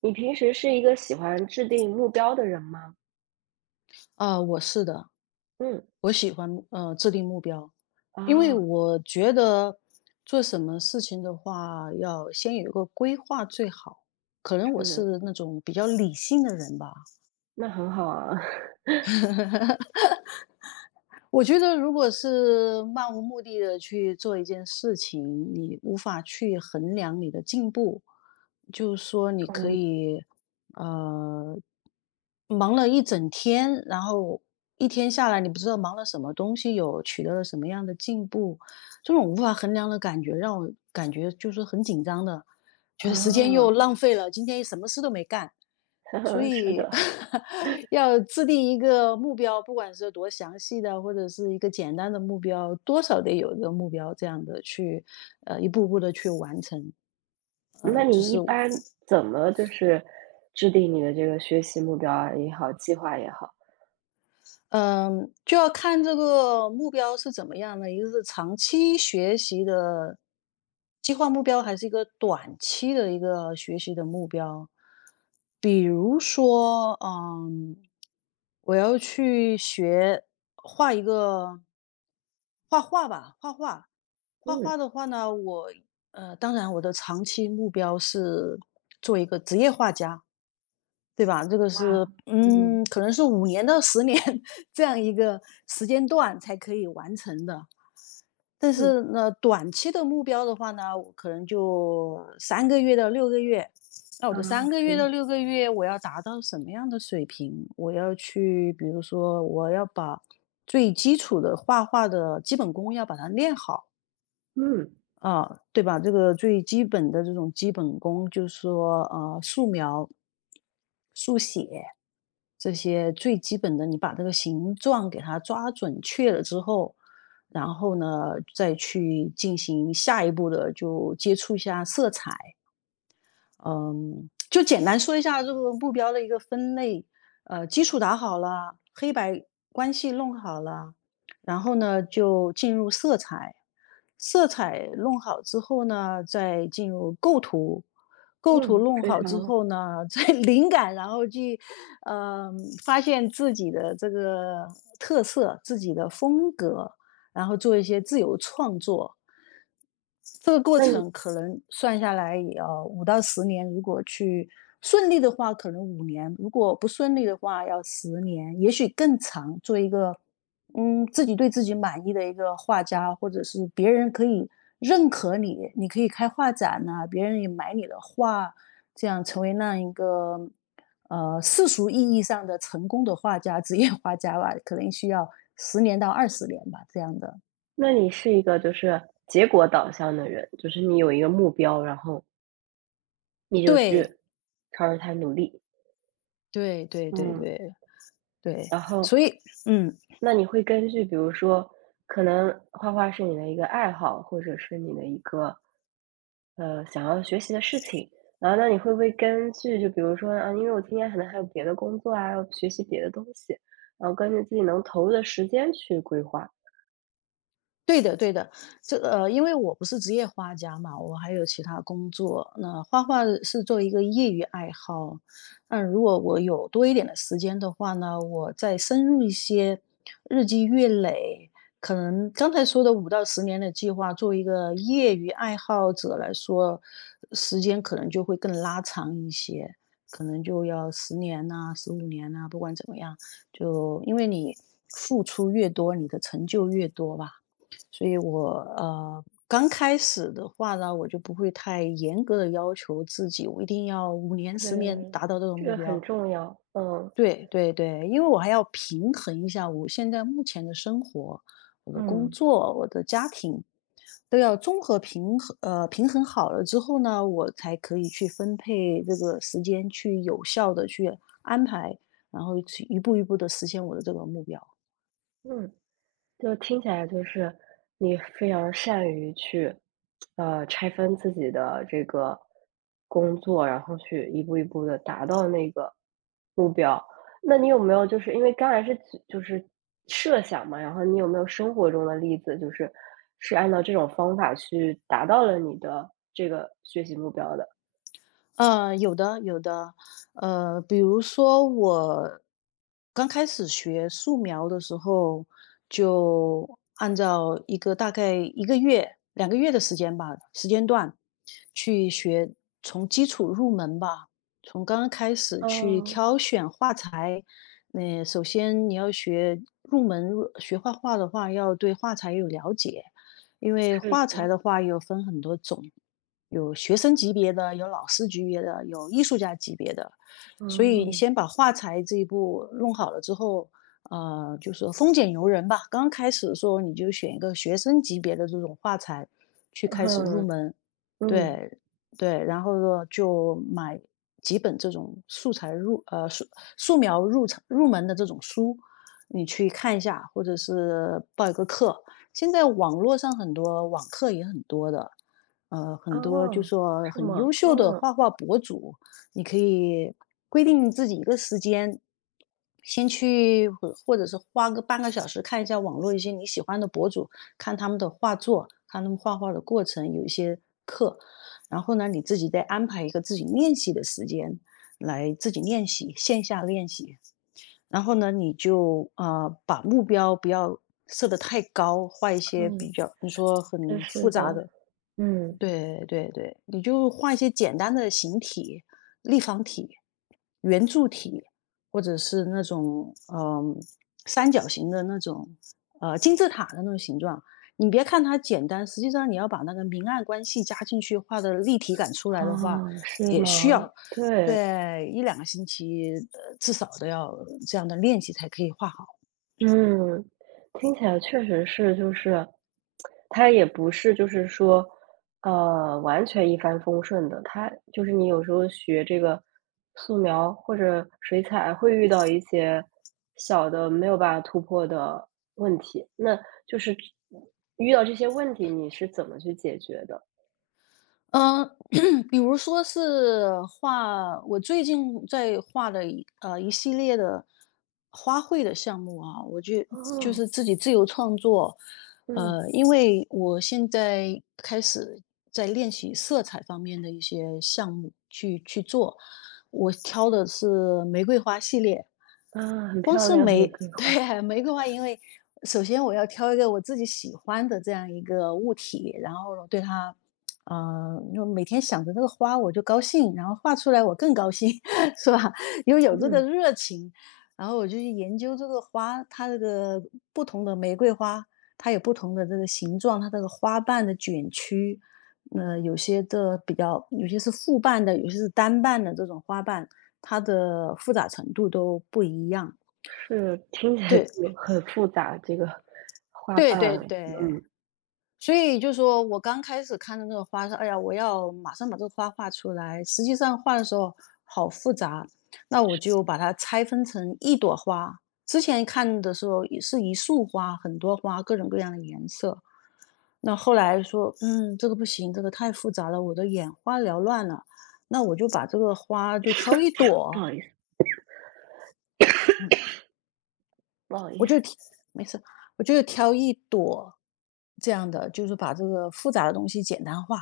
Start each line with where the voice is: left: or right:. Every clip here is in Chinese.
right: 你平时是一个喜欢制定目标的人吗？
left: 啊，我是的，
right: 嗯，
left: 我喜欢制定目标，因为
right: 啊，
left: 我觉得做什么事情的话，要先有一个规划最好。可能我
right: 是，
left: 是那种比较理性的人吧，
right: 那很好啊，
left: 我觉得如果是漫无目的的去做一件事情，你无法去衡量你的进步。就是说你
right: 同
left: 可
right: 意，
left: 以，呃，忙了一整天，然后一天下来，你不知道忙了什么东西，有取得了什么样的进步，这种无法衡量的感觉让我感觉就是很紧张的。觉得时间
right: 啊，
left: 又浪费了，今天什么事都没干。所
right: 是
left: 以
right: 的。
left: 要制定一个目标，不管是多详细的，或者是一个简单的目标，多少得有一个目标，这样的去，一步步的去完成。呃，
right: 那
left: 就
right: 你一
left: 是
right: 般怎么就是制定你的这个学习目标啊也好，计划也好？
left: 嗯，就要看这个目标是怎么样的，一个是长期学习的计划目标，还是一个短期的一个学习的目标。比如说，我要去学画一个画画吧，画画。画
right: 嗯，
left: 画的话呢，我当然我的长期目标是做一个职业画家，对吧？这个
right: 哇，
left: 是，
right: 嗯，
left: 可能是5年到10年 这样一个时间段才可以完成的。但
right: 嗯，
left: 是呢，短期的目标的话呢，我可能就三个月到六个月。那我
right: 啊，
left: 的三个月到
right: 是，
left: 六个月，我要达到什么样的水平？我要去，比如说，我要把最基础的画画的基本功要把它练好。
right: 嗯，
left: 啊，对吧？这个最基本的这种基本功，就是说，素描、速写这些最基本的，你把这个形状给它抓准确了之后，然后呢，再去进行下一步的，就接触一下色彩，嗯，就简单说一下这个目标的一个分类，基础打好了，黑白关系弄好了，然后呢就进入色彩，色彩弄好之后呢，再进入构图，构图
right: 嗯，
left: 弄
right: 非
left: 好
right: 常
left: 之
right: 好。
left: 后呢，再 灵感，然后去，呃，发现自己的这个特色，自己的风格，然后做一些自由创作。这个过
right: 那你
left: 程可能算下来也要五到十年，如果去顺利的话，可能五年；如果不顺利的话，要十年，也许更长。做一个，自己对自己满意的一个画家，或者是别人可以认可你，你可以开画展呐、别人也买你的画，这样成为那样一个，世俗意义上的成功的画家，职业画家吧，可能需要10年到20年吧，这样的。
right: 那你是一个就是结果导向的人，就是你有一个目标，然后你就
left: 对，
right: 去朝着它努力。
left: 对对对
right: 嗯，
left: 对，对，
right: 然后
left: 所以嗯。
right: 那你会根据比如说，可能画画是你的一个爱好，或者是你的一个，想要学习的事情。然后那你会不会根据就比如说，啊，因为我今天可能还有别的工作啊，要学习别的东西，然后根据自己能投入的时间去规划。
left: 对的，对的，这因为我不是职业画家嘛，我还有其他工作。那画画是作为一个业余爱好，那如果我有多一点的时间的话呢，我再深入一些，日积月累，可能刚才说的五到十年的计划，作为一个业余爱好者来说，时间可能就会更拉长一些，可能就要10年呐、15年呐、不管怎么样，就因为你付出越多，你的成就越多吧。所以我刚开始的话呢，我就不会太严格的要求自己，我一定要5年、10年
right: 对，
left: 达到这个
right: 这
left: 目
right: 个很
left: 标。
right: 重要，嗯。
left: 对对对，因为我还要平衡一下我现在目前的生活、我的工
right: 嗯。
left: 作、我的家庭，都要综合平衡好了之后呢，我才可以去分配这个时间，去有效的去安排，然后去一步一步的实现我的这个目标。
right: 嗯。就听起来就是你非常善于去，拆分自己的这个工作，然后去一步一步的达到那个目标。那你有没有就是因为刚才是就是设想嘛，然后你有没有生活中的例子，就是是按照这种方法去达到了你的这个学习目标的？
left: 有的有的，比如说我刚开始学素描的时候，就按照一个大概1个月、2个月的时间吧，时间段去学，从基础入门吧，从刚刚开始去
right: 嗯，
left: 挑选画材。那首先你要学入门入学画画的话，要对画材有了解，因为
right: 是
left: 画材
right: 的，
left: 的话有分很多种。有学生级别的，有老师级别的，有艺术家级别的。所以你
right: 嗯。
left: 先把画材这一步弄好了之后，就是"丰俭由人吧。刚开始的时候你就选一个学生级别的这种画材去开始入
right: 嗯，
left: 门，
right: 嗯，
left: 对，对，然后呢就买几本这种素描入门的这种书，你去看一下，或者是报一个课，现在网络上很多网课也很多的，很多就
right: 哦，
left: 说
right: 是
left: 很优
right: 吗？
left: 秀的
right: 哦，
left: 画画博主，你可以规定自己一个时间，先去或者是花个半个小时看一下网络一些你喜欢的博主，看他们的画作，看他们画画的过程，有一些课，然后呢，你自己再安排一个自己练习的时间，来自己练习，线下练习。然后呢，你就把目标不要设得太高，画一些
right: 嗯，
left: 比
right: 嗯，
left: 较你说
right: 真
left: 很
right: 是
left: 复杂
right: 的。
left: 的，
right: 嗯。
left: 对对对，你就画一些简单的形体、立方体、圆柱体，或者是那种三角形的那种金字塔的那种形状。你别看它简单，实际上你要把那个明暗关系加进去，画的立体感出来的话，
right: 哦，是
left: 也需
right: 吗？
left: 要
right: 对，
left: 对一两个星期，至少都要这样的练习才可以画好。
right: 嗯，听起来确实是，就是它也不是就是说，完全一帆风顺的。它就是你有时候学这个素描或者水彩，会遇到一些小的没有办法突破的问题，那就是遇到这些问题，你是怎么去解决的？
left: 嗯，比如说是画，我最近在画的一系列的花卉的项目啊，我就就
right: 哦，
left: 是自己自由创作，
right: 嗯，
left: 因为我现在开始在练习色彩方面的一些项目去做，我挑的是玫瑰花系列，
right: 啊，很
left: 光
right: 漂
left: 是
right: 亮玫
left: 玫，
right: 瑰 花，
left: 对，玫瑰花，因为首先我要挑一个我自己喜欢的这样一个物体，然后对它啊，就每天想着这个花我就高兴，然后画出来我更高兴，是吧？因为有这个
right: 嗯。
left: 热情，然后我就去研究这个花，它这个不同的玫瑰花，它有不同的这个形状，它这个花瓣的卷曲，有些是复瓣的，有些是单瓣的这种花瓣，它的复杂程度都不一样。
right: 是，听起来
left: 对，
right: 就很复杂，这个花
left: 对
right: 瓣，
left: 对对。
right: 嗯，
left: 所以就说我刚开始看的那个花说："哎呀，我要马上把这个花画出来。"实际上画的时候好复杂，那我就把它拆分成一朵花。之前看的时候也是一束花，很多花，各种各样的颜色。那后来说："嗯，这个不行，这个太复杂了，我的眼花缭乱了。"那我就把这个花就挑一
right: 不
left: 朵，
right: 好意思，不好
left: 我
right: 意思，
left: 就挑没事，我就挑一朵这样的，就是把这个复杂的东西简单化，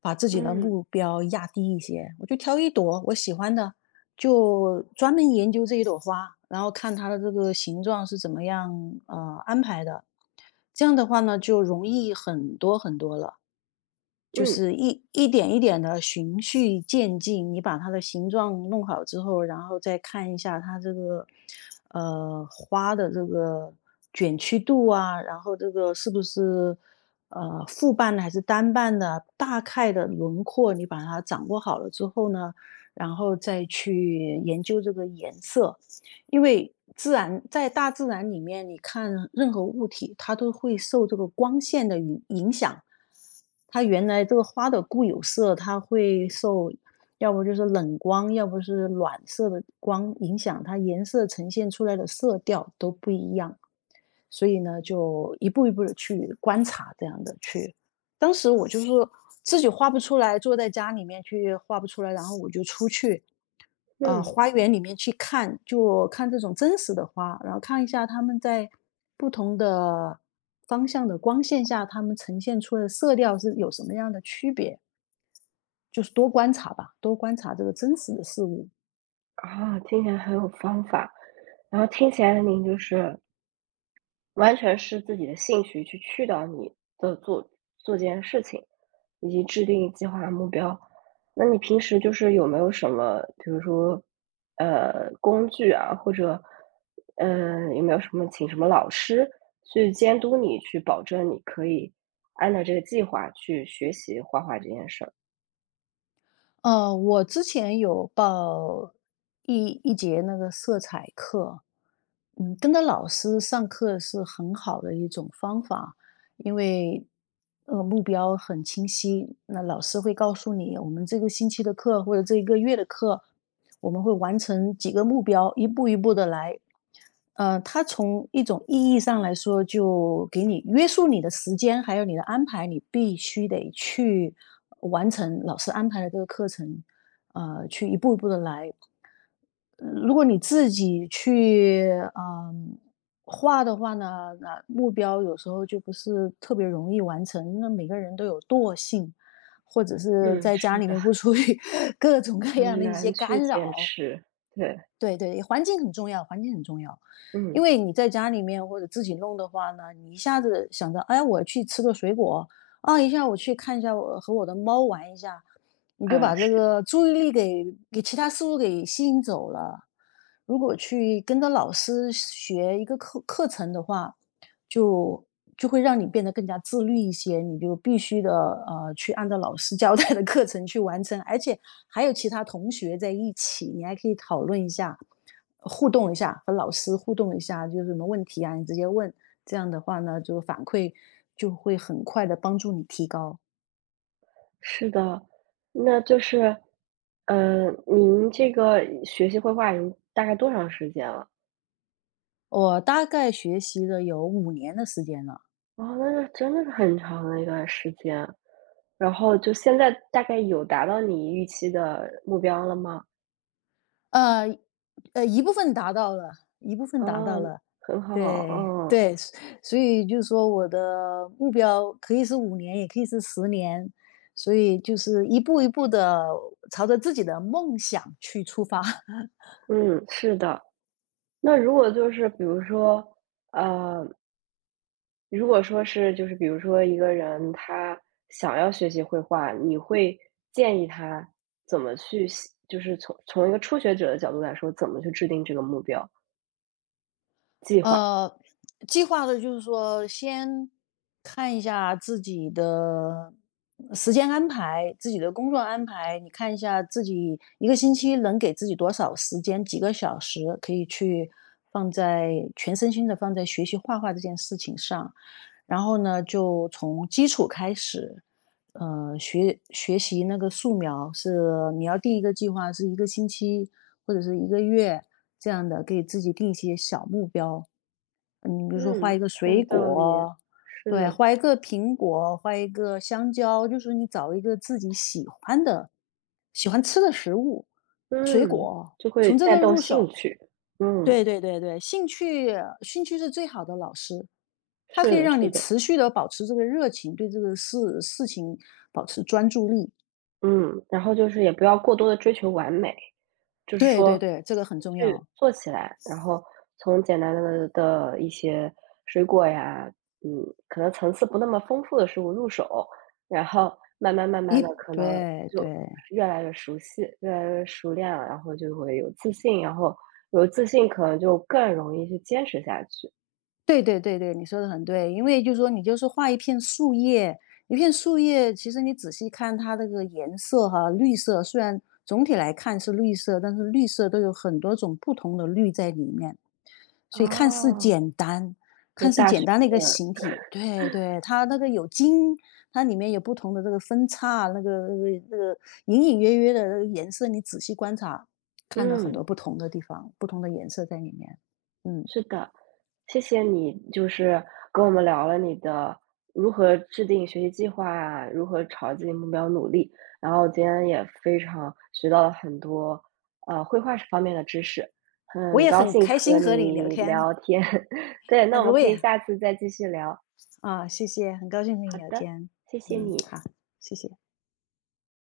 left: 把自己的
right: 嗯，
left: 目标压低一些。我就挑一朵我喜欢的，就专门研究这一朵花，然后看它的这个形状是怎么样安排的。这样的话呢，就容易很多很多了。就
right: 嗯，
left: 是一点一点的循序渐进，你把它的形状弄好之后，然后再看一下它这个，花的这个卷曲度啊，然后这个是不是，复瓣的还是单瓣的，大概的轮廓你把它掌握好了之后呢，然后再去研究这个颜色。因为自然在大自然里面，你看任何物体，它都会受这个光线的影响。它原来这个花的固有色，它会受，要不就是冷光，要不是暖色的光影响，它颜色呈现出来的色调都不一样。所以呢，就一步一步的去观察这样的去。当时我就是自己画不出来，坐在家里面去画不出来，然后我就出去，
right: 嗯，
left: 花园里面去看，就看这种真实的花，然后看一下它们在不同的方向的光线下，它们呈现出来的色调是有什么样的区别，就是多观察吧，多观察这个真实的事物。
right: 哦，听起来很有方法，然后听起来您就是完全是自己的兴趣去驱导你的做这件事情，以及制定计划目标。那你平时就是有没有什么，比如说，工具啊，或者，有没有什么请什么老师去监督你，去保证你可以按照这个计划去学习画画这件事儿？
left: 我之前有报一节那个色彩课，嗯，跟着老师上课是很好的一种方法，因为目标很清晰，那老师会告诉你，我们这个星期的课或者这一个月的课，我们会完成几个目标，一步一步的来，它从一种意义上来说，就给你约束你的时间，还有你的安排，你必须得去完成老师安排的这个课程，去一步一步的来。如果你自己去嗯、画的话呢，那目标有时候就不是特别容易完成，因为每个人都有惰性，或者是
right: 嗯，
left: 在家
right: 是
left: 里
right: 的，
left: 面不出去 各种各样
right: 很
left: 的一些
right: 难去
left: 干
right: 坚
left: 扰。
right: 持，对，
left: 对对，环境很重要，环境很重要。因
right: 嗯，
left: 为你在家里面或者自己弄的话呢，你一下子想着，哎，我去吃个水果，啊，一下我去看一下我和我的猫玩一下，你就
right: 啊，
left: 把这
right: 是。
left: 个注意力给其他事物给吸引走了。如果去跟着老师学一个课程的话，就就会让你变得更加自律一些，你就必须的去按照老师 交代的课程去完成，而且还有其他同学在一起，你还可以讨论一下，互动一下，和老师互动一下，就是什么问题啊，你直接问，这样的话呢，就反馈就会很快的帮助你提高。
right: 是的，那就是，您这个学习绘画已经大概多长时间了？
left: 我大概学习了有五年的时间了。
right: 哦，那是真的是很长的一段时间，然后就现在大概有达到你预期的目标了吗？
left: 呃，一部分达到了，一部分达到
right: 嗯，
left: 了。
right: 很好，
left: 对，
right: 嗯，
left: 对，所以就是说我的目标可以是五年，也可以是十年，所以就是一步一步的朝着自己的梦想去出发。
right: 嗯，是的。那如果就是比如说，呃，如果说是就是比如说一个人他想要学习绘画，你会建议他怎么去写就是从一个初学者的角度来说，怎么去制定这个目标计划？
left: 呃，计划的就是说先看一下自己的时间安排，自己的工作安排，你看一下自己一个星期能给自己多少时间，几个小时可以去放在全身心的放在学习画画这件事情上。然后呢，就从基础开始，学习那个素描是你要定一个计划，是一个星期或者是一个月这样的，给自己定一些小目标，嗯，比如说画一
right: 嗯，
left: 个
right: 很有
left: 水
right: 道理，
left: 果，对，
right: 是，
left: 画一个苹果，画一个香蕉，就是你找一个自己喜欢的、喜欢吃的食物、水
right: 嗯。
left: 果，
right: 就会
left: 从这
right: 带
left: 个
right: 动
left: 入
right: 兴
left: 手。
right: 趣，嗯。
left: 对对对对，兴趣兴趣是最好的老师，它可
right: 是
left: 以
right: 的，
left: 让你
right: 是的。
left: 持续的保持这个热情，对这个事情保持专注力。
right: 嗯，然后就是也不要过多的追求完美，就是
left: 对对
right: 说
left: 对，这个很重
right: 先去
left: 要。
right: 做起来，然后从简单的一些水果呀，嗯，可能层次不那么丰富的食物入手，然后慢慢慢慢
left: 一
right: 的可能
left: 对
right: 就
left: 对。
right: 越来越熟悉，越来越熟练了，然后就会有自信，然后有自信可能就更容易去坚持下去。
left: 对对对对，你说的很对。因为就是说你就是画一片树叶，一片树叶，其实你仔细看它那个颜色哈，绿色虽然总体来看是绿色，但是绿色都有很多种不同的绿在里面。所以看似
right: 哦。
left: 简单，
right: 就
left: 看似
right: 大
left: 简
right: 学
left: 单的一个
right: 问，
left: 形体，对对，它那个有茎，它里面有不同的这个分叉，那个隐隐约约的那个颜色，你仔细观察，看到很多
right: 嗯。
left: 不同的地方，不同的颜色在里面。嗯。
right: 是的，谢谢你，就是跟我们聊了你的如何制定学习计划啊如何朝自己目标努力。然后今天也非常学到了很多，绘画方面的知识，
left: 我
right: 很
left: 也
right: 高
left: 很
right: 兴
left: 开
right: 和
left: 心和你聊
right: 你
left: 天
right: 聊天。对，那我
left: ，and
right: 们
left: 我
right: 可以
left: 也
right: 下次再继续聊。
left: 啊，谢谢，很高兴和你
right: 好
left: 聊
right: 的，
left: 天，
right: 谢谢
left: 嗯，
right: 你。
left: 好，谢谢。